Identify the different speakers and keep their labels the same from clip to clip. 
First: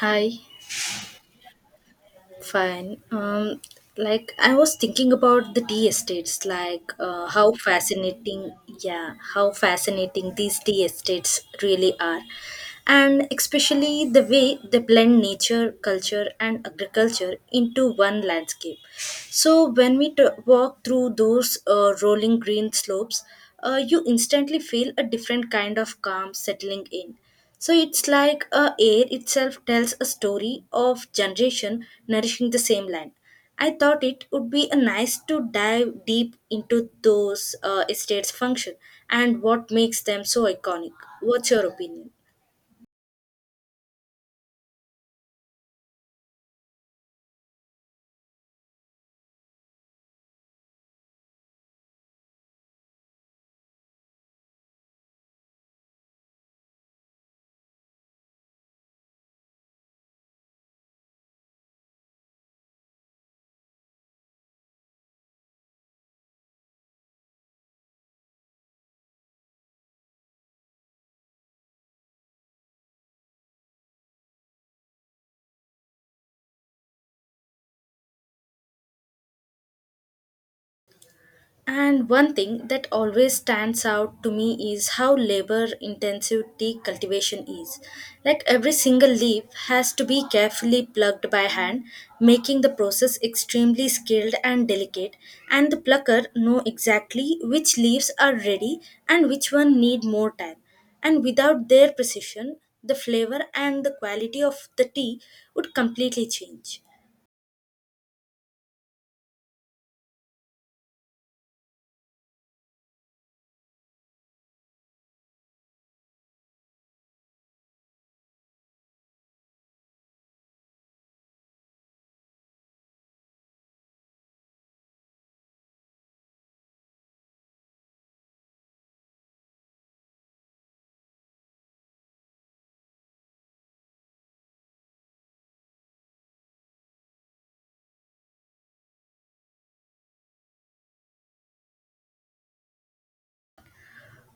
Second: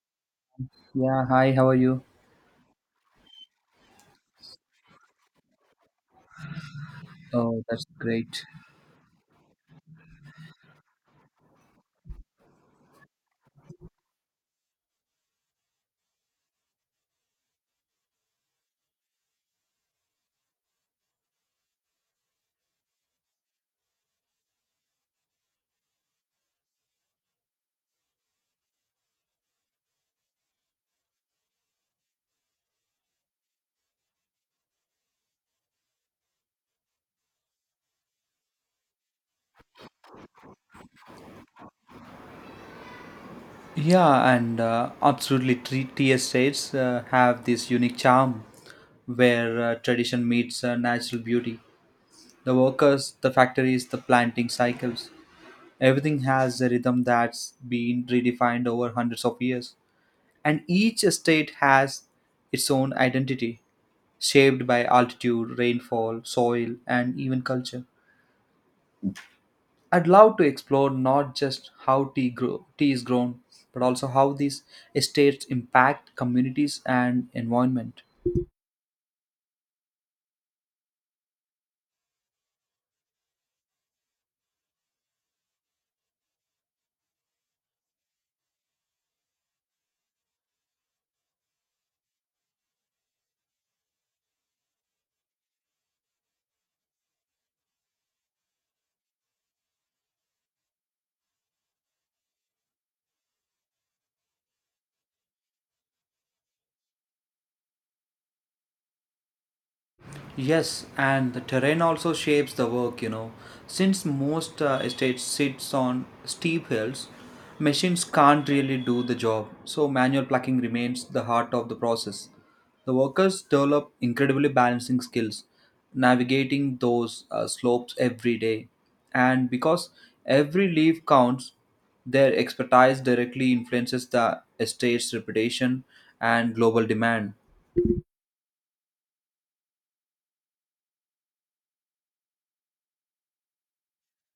Speaker 1: Hi,
Speaker 2: Yeah, hi, how are you?
Speaker 1: fine. Like I was thinking about the tea estates, how
Speaker 2: Oh, that's great.
Speaker 1: fascinating, yeah, how fascinating these tea estates really are, and especially the way they blend nature, culture, and agriculture into one landscape. So when we walk through those rolling green slopes, you instantly feel a different kind of calm settling in. So it's like air itself tells a story of generation nourishing the same land. I thought it would be a nice to dive deep into those estates' function and what makes them so iconic. What's your opinion?
Speaker 2: Yeah, and absolutely, three tier states have this unique charm where tradition meets natural beauty. The workers, the factories, the planting cycles, everything has a rhythm that's been redefined over hundreds of years. And each state has its own identity, shaped by altitude, rainfall, soil, and even culture. I'd love to explore not just tea is grown, but also how these estates impact communities and environment.
Speaker 1: And one thing that always stands out to me is how labor intensive tea cultivation is. Like every single leaf has to be carefully plucked by hand, making the process extremely skilled and delicate, and the plucker know exactly which leaves are ready and which one need more time. And without their precision, the flavor and the quality of the tea would completely change.
Speaker 2: Yes, and the terrain also shapes the work, you know. Since most estates sits on steep hills, machines can't really do the job, so manual plucking remains the heart of the process. The workers develop incredibly balancing skills, navigating those slopes every day. And because every leaf counts, their expertise directly influences the estate's reputation and global demand.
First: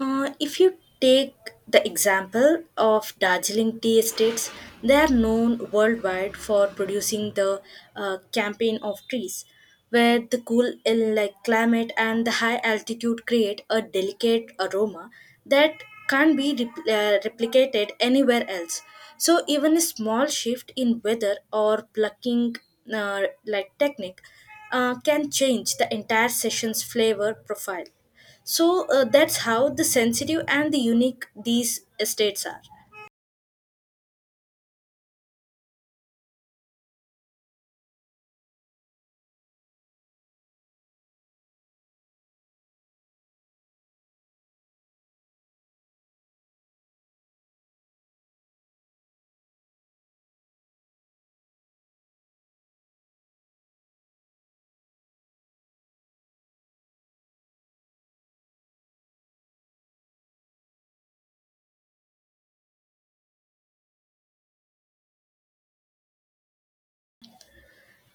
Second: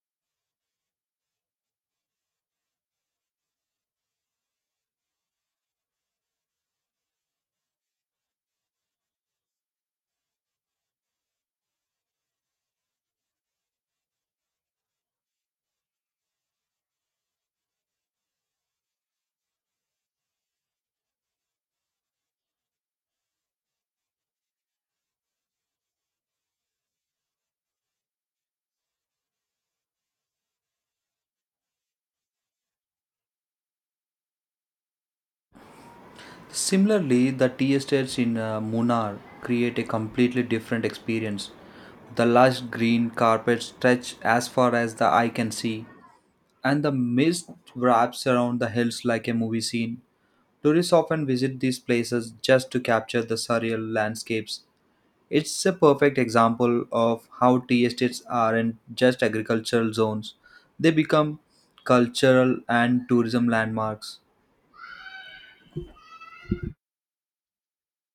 Speaker 1: If you take the example of Darjeeling tea estates, they are known worldwide for producing the campaign of trees, where the cool ill like climate and the high altitude create a delicate aroma that can't be repl- replicated anywhere else. So even a small shift in weather or plucking uh, like technique can change the entire session's flavor profile. So that's how the sensitive and the unique these estates are.
Speaker 2: Similarly, the tea estates in Munnar create a completely different experience. The lush green carpets stretch as far as the eye can see, and the mist wraps around the hills like a movie scene. Tourists often visit these places just to capture the surreal landscapes. It's a perfect example of how tea estates aren't just agricultural zones, they become cultural and tourism landmarks.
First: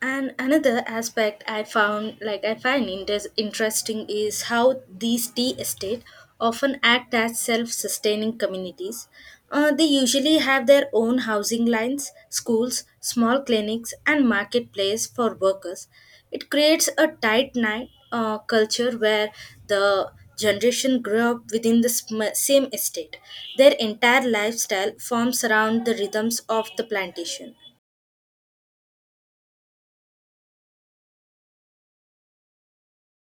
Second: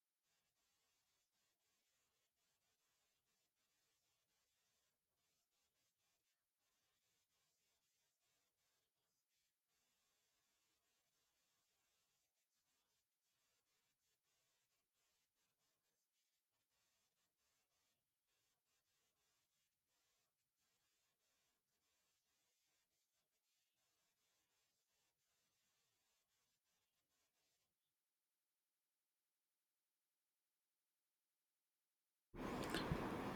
Speaker 1: And another aspect I found, like I interesting, is how these tea estate often act as self-sustaining communities. They usually have their own housing lines, schools, small clinics, and marketplace for workers. It creates a tight knit culture where the generation grew up within the same estate. Their entire lifestyle forms around the rhythms of the plantation.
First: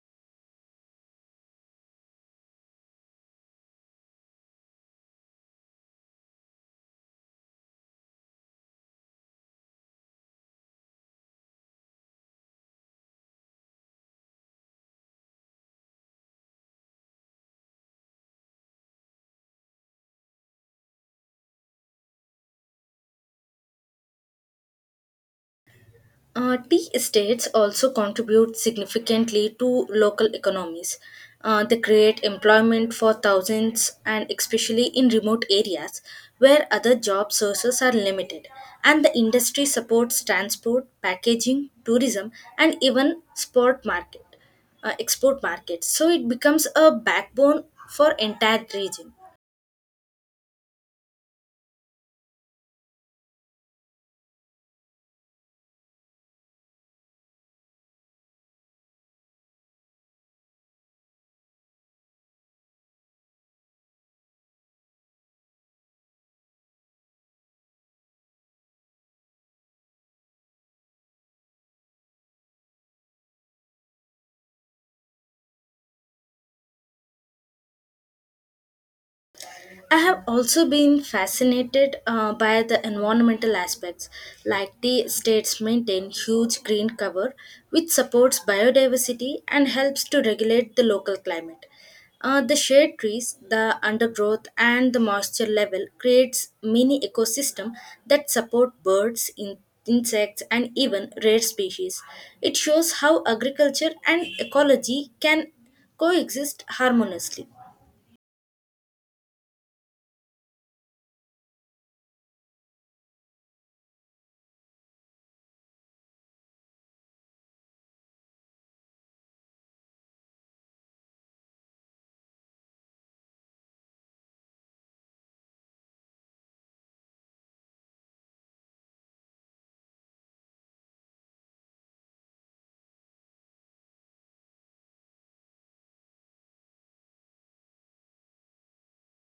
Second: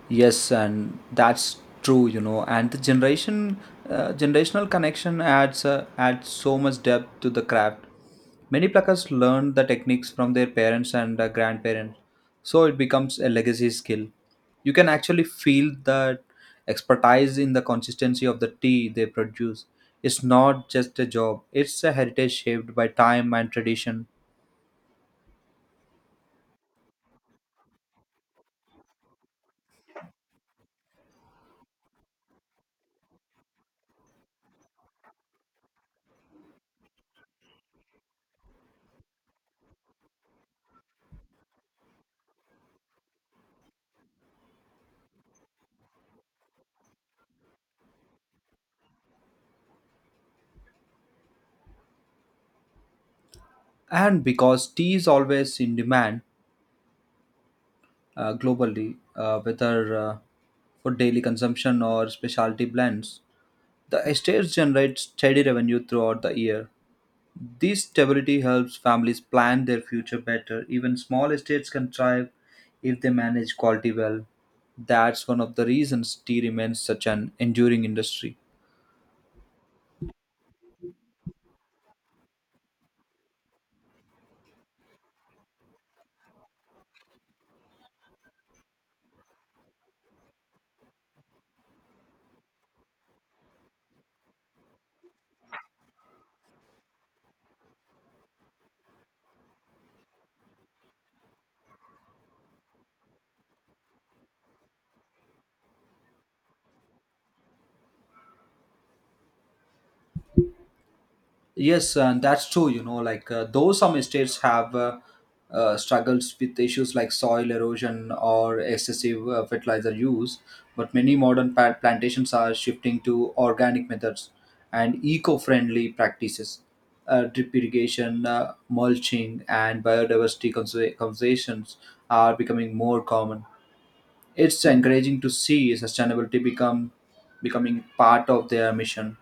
Speaker 2: Yes, and that's true, you know. And the generational connection adds so much depth to the craft. Many pluckers learned the techniques from their parents and grandparents, so it becomes a legacy skill. You can actually feel that expertise in the consistency of the tea they produce. It's not just a job; it's a heritage shaped by time and tradition.
Speaker 1: Tea estates also contribute significantly to local economies. They create employment for thousands, and especially in remote areas where other job sources are limited. And the industry supports transport, packaging, tourism, and even export markets. So it becomes a backbone for entire region.
Speaker 2: And because tea is always in demand, globally, whether for daily consumption or specialty blends. The estates generate steady revenue throughout the year. This stability helps families plan their future better. Even small estates can thrive if they manage quality well. That's one of the reasons tea remains such an enduring industry.
Speaker 1: I have also been fascinated by the environmental aspects, like the states maintain huge green cover, which supports biodiversity and helps to regulate the local climate. The shade trees, the undergrowth, and the moisture level creates mini ecosystem that support birds, insects, and even rare species. It shows how agriculture and ecology can coexist harmoniously.
Speaker 2: Yes, and that's true. You know, though some states have struggles with issues like soil erosion or excessive fertilizer use, but many modern plantations are shifting to organic methods and eco-friendly practices. Drip irrigation, mulching, and biodiversity conservations are becoming more common. It's encouraging to see sustainability become becoming part of their mission.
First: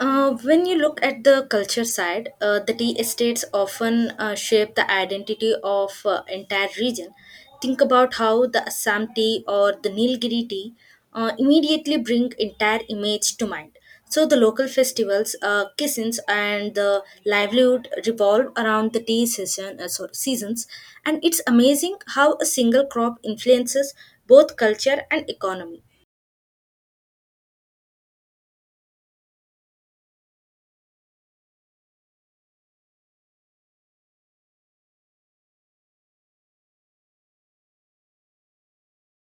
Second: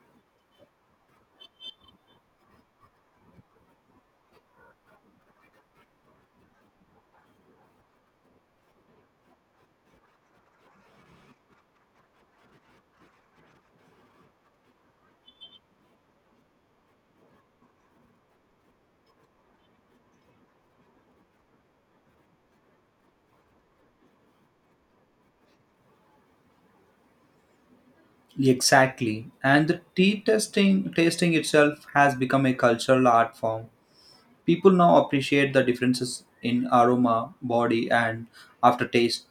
Speaker 1: When you look at the culture side, the tea estates often shape the identity of entire region. Think about how the Assam tea or the Nilgiri tea immediately bring entire image to mind. So the local festivals, kissings, and the livelihood revolve around the seasons, and it's amazing how a single crop influences both culture and economy.
Speaker 2: Exactly. And the tea testing tasting itself has become a cultural art form. People now appreciate the differences in aroma, body and aftertaste,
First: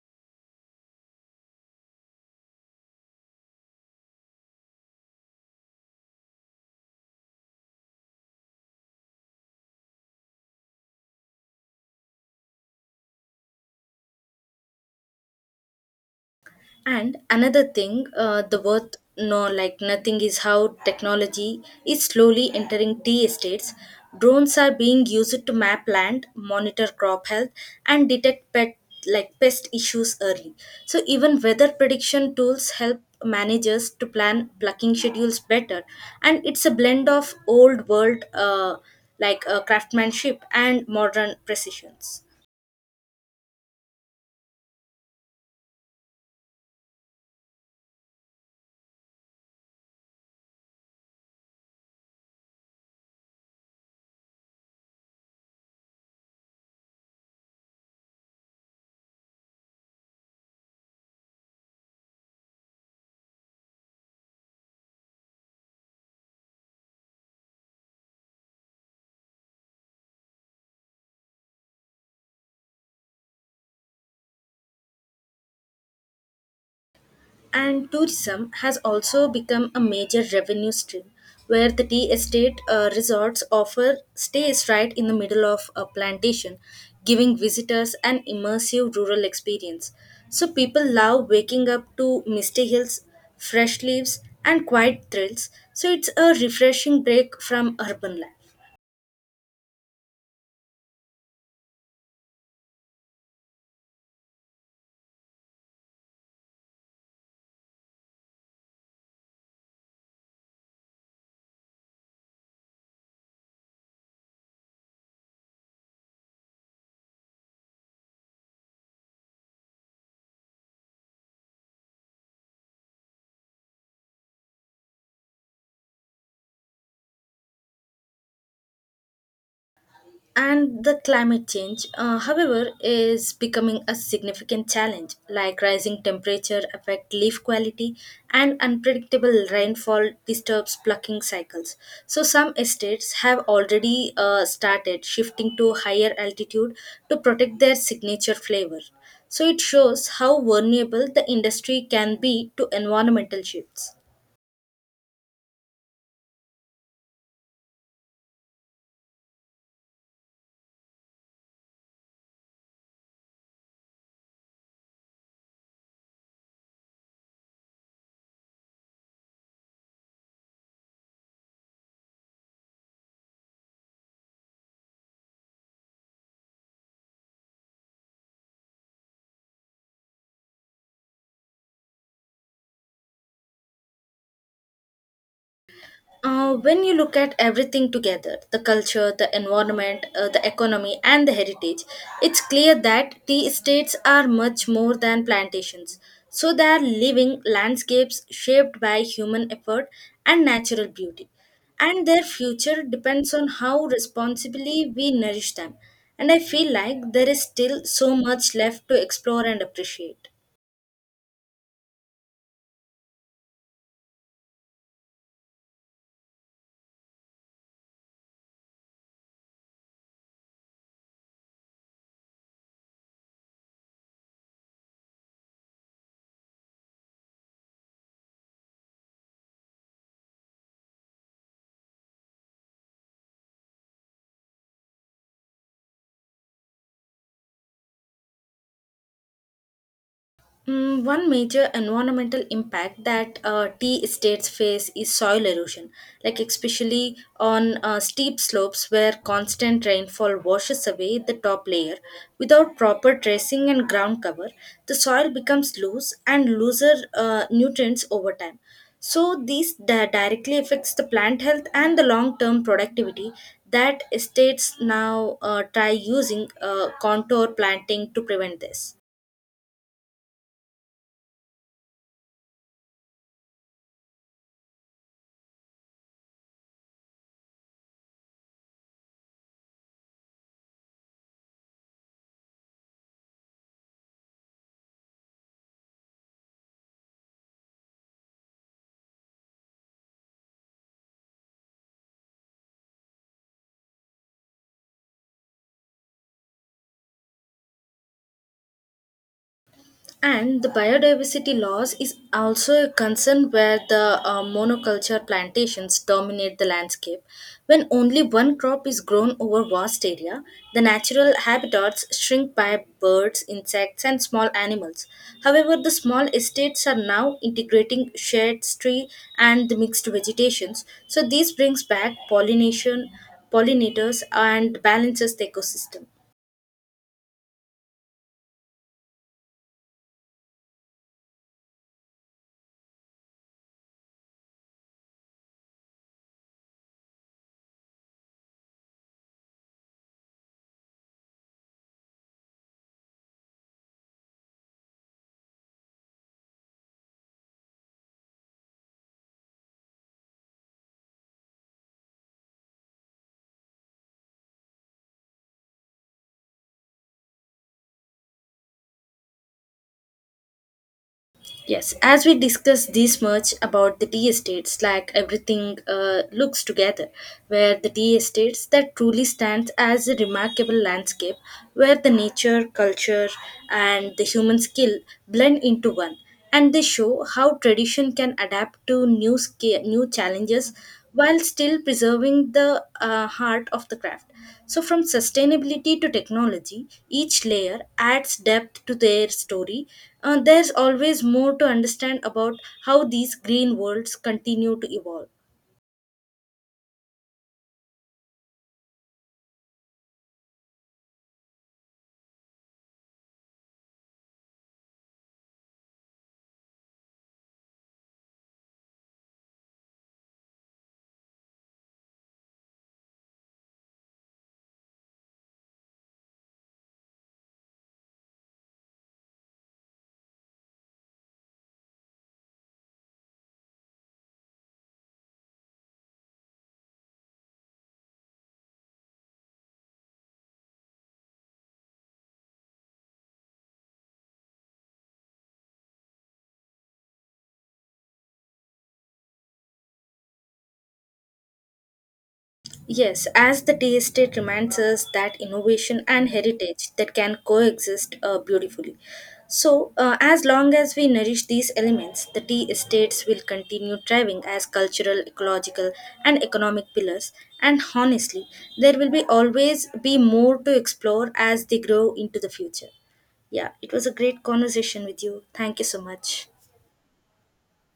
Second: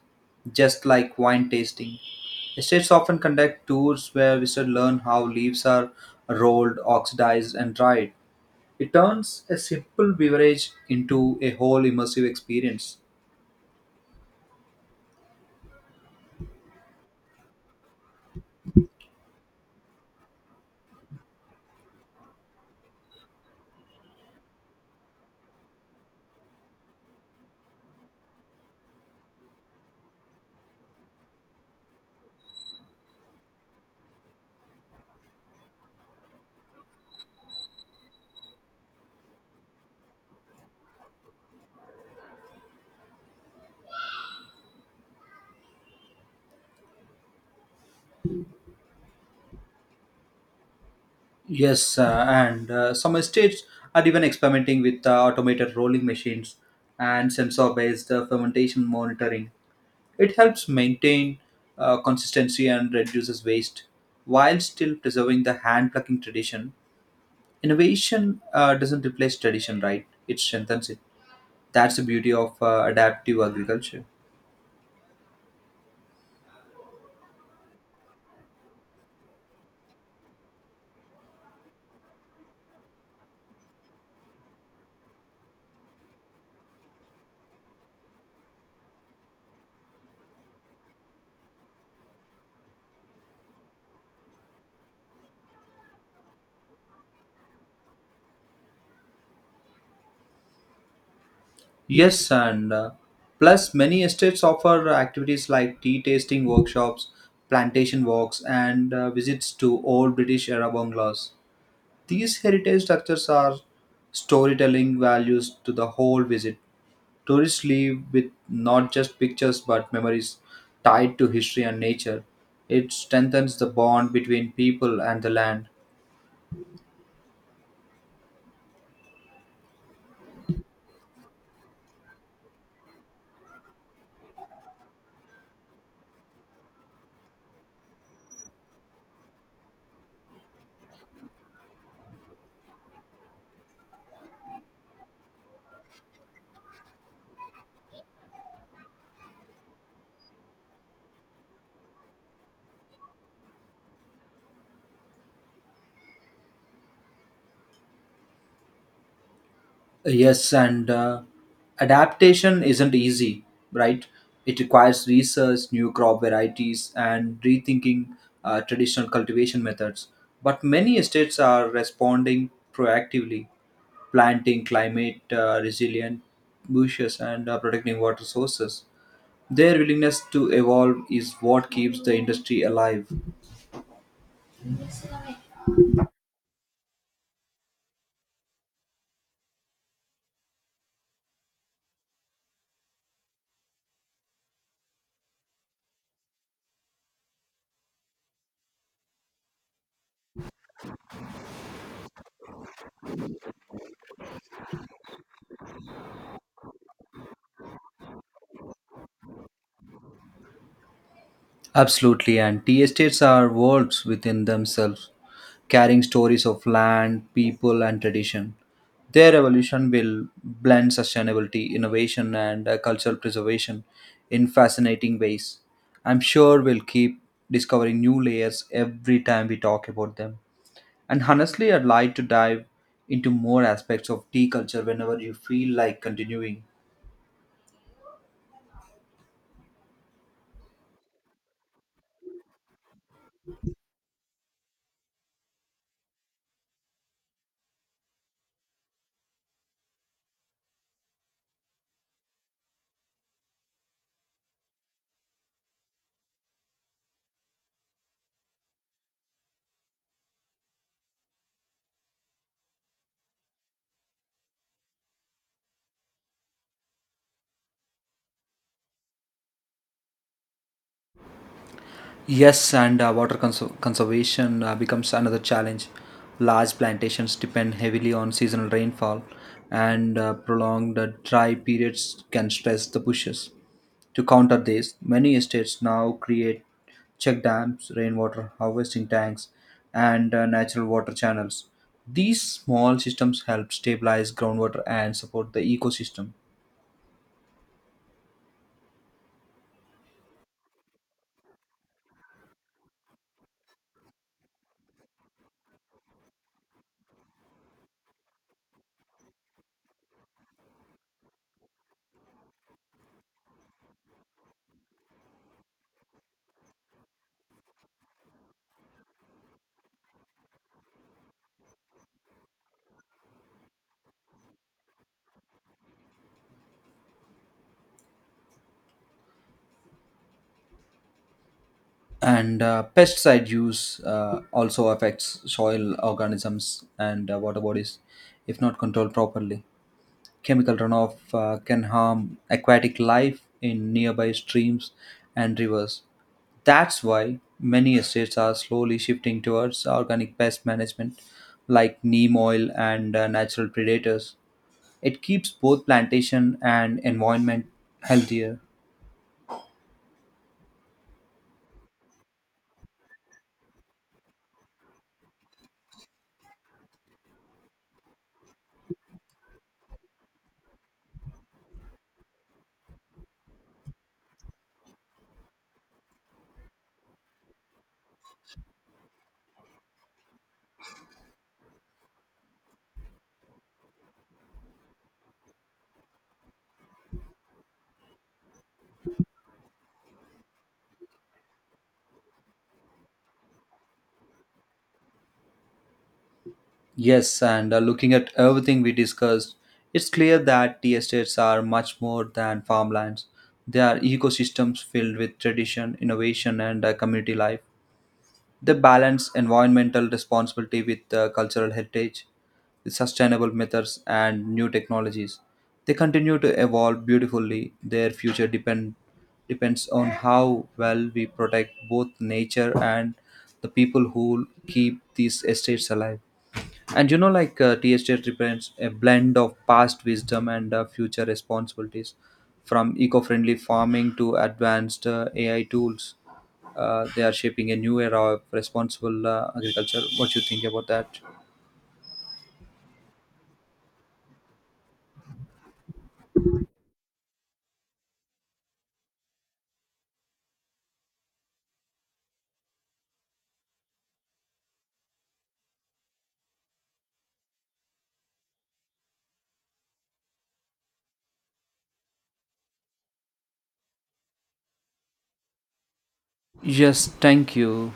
Speaker 2: just like wine tasting. Estates often conduct tours where visitors learn how leaves are rolled, oxidized and dried. It turns a simple beverage into a whole immersive experience.
Speaker 1: And another thing, the worth no like nothing is how technology is slowly entering tea estates. Drones are being used to map land, monitor crop health, and detect pet like pest issues early. So even weather prediction tools help managers to plan plucking schedules better. And it's a blend of old world craftsmanship and modern precisions.
Speaker 2: Yes, and some states are even experimenting with automated rolling machines and sensor-based fermentation monitoring. It helps maintain consistency and reduces waste while still preserving the hand plucking tradition. Innovation doesn't replace tradition, right? It strengthens it. That's the beauty of adaptive agriculture.
Speaker 1: And tourism has also become a major revenue stream, where the tea estate resorts offer stays right in the middle of a plantation, giving visitors an immersive rural experience. So people love waking up to misty hills, fresh leaves, and quiet thrills. So it's a refreshing break from urban life.
Speaker 2: Yes, and plus many estates offer activities like tea tasting workshops, plantation walks, and visits to old British era bungalows. These heritage structures are storytelling values to the whole visit. Tourists leave with not just pictures but memories tied to history and nature. It strengthens the bond between people and the land.
Speaker 1: And the climate change however is becoming a significant challenge like rising temperature affect leaf quality and unpredictable rainfall disturbs plucking cycles, so some estates have already started shifting to higher altitude to protect their signature flavor. So it shows how vulnerable the industry can be to environmental shifts.
Speaker 2: Yes, and adaptation isn't easy, right? It requires research, new crop varieties, and rethinking traditional cultivation methods. But many states are responding proactively, planting climate resilient bushes and protecting water sources. Their willingness to evolve is what keeps the industry alive.
Speaker 1: When you look at everything together the culture, the environment, the economy, and the heritage, it's clear that tea estates are much more than plantations. So they are living landscapes shaped by human effort and natural beauty. And their future depends on how responsibly we nourish them. And I feel like there is still so much left to explore and appreciate.
Speaker 2: Absolutely, and tea estates are worlds within themselves, carrying stories of land, people, and tradition. Their evolution will blend sustainability, innovation, and cultural preservation in fascinating ways. I'm sure we'll keep discovering new layers every time we talk about them. And honestly, I'd like to dive into more aspects of tea culture whenever you feel like continuing.
Speaker 1: One major environmental impact that tea estates face is soil erosion, like especially on steep slopes where constant rainfall washes away the top layer. Without proper dressing and ground cover, the soil becomes loose and looser nutrients over time. So these directly affects the plant health and the long-term productivity that estates now try using contour planting to prevent this.
Speaker 2: Yes, and water conservation becomes another challenge. Large plantations depend heavily on seasonal rainfall, and prolonged dry periods can stress the bushes. To counter this, many estates now create check dams, rainwater harvesting tanks, and natural water channels. These small systems help stabilize groundwater and support the ecosystem.
Speaker 1: And the biodiversity loss is also a concern where the monoculture plantations dominate the landscape. When only one crop is grown over vast area, the natural habitats shrink by birds, insects, and small animals. However, the small estates are now integrating shades, tree, and the mixed vegetations. So this brings back pollination, pollinators, and balances the ecosystem.
Speaker 2: And pesticide use also affects soil organisms and water bodies if not controlled properly, chemical runoff can harm aquatic life in nearby streams and rivers. That's why many states are slowly shifting towards organic pest management like neem oil and natural predators. It keeps both plantation and environment healthier.
Speaker 1: Yes, as we discuss this much about the tea estates, like everything looks together, where the tea estates that truly stands as a remarkable landscape, where the nature, culture, and the human skill blend into one, and they show how tradition can adapt to new challenges while still preserving the heart of the craft. So, from sustainability to technology, each layer adds depth to their story. There's always more to understand about how these green worlds continue to evolve.
Speaker 2: Yes, and looking at everything we discussed, it's clear that tea estates are much more than farmlands. They are ecosystems filled with tradition, innovation, and community life. They balance environmental responsibility with cultural heritage, with sustainable methods, and new technologies. They continue to evolve beautifully. Their depends on how well we protect both nature and the people who keep these estates alive. And you know, TST represents a blend of past wisdom and future responsibilities, from eco-friendly farming to advanced AI tools. They are shaping a new era of responsible agriculture. What you think about that?
Speaker 1: Yes, as the tea estate reminds us that innovation and heritage that can coexist beautifully. So, as long as we nourish these elements, the tea estates will continue thriving as cultural, ecological, and economic pillars. And honestly, there will be always be more to explore as they grow into the future. Yeah, it was a great conversation with you. Thank you so much.
Speaker 2: Yes, thank you.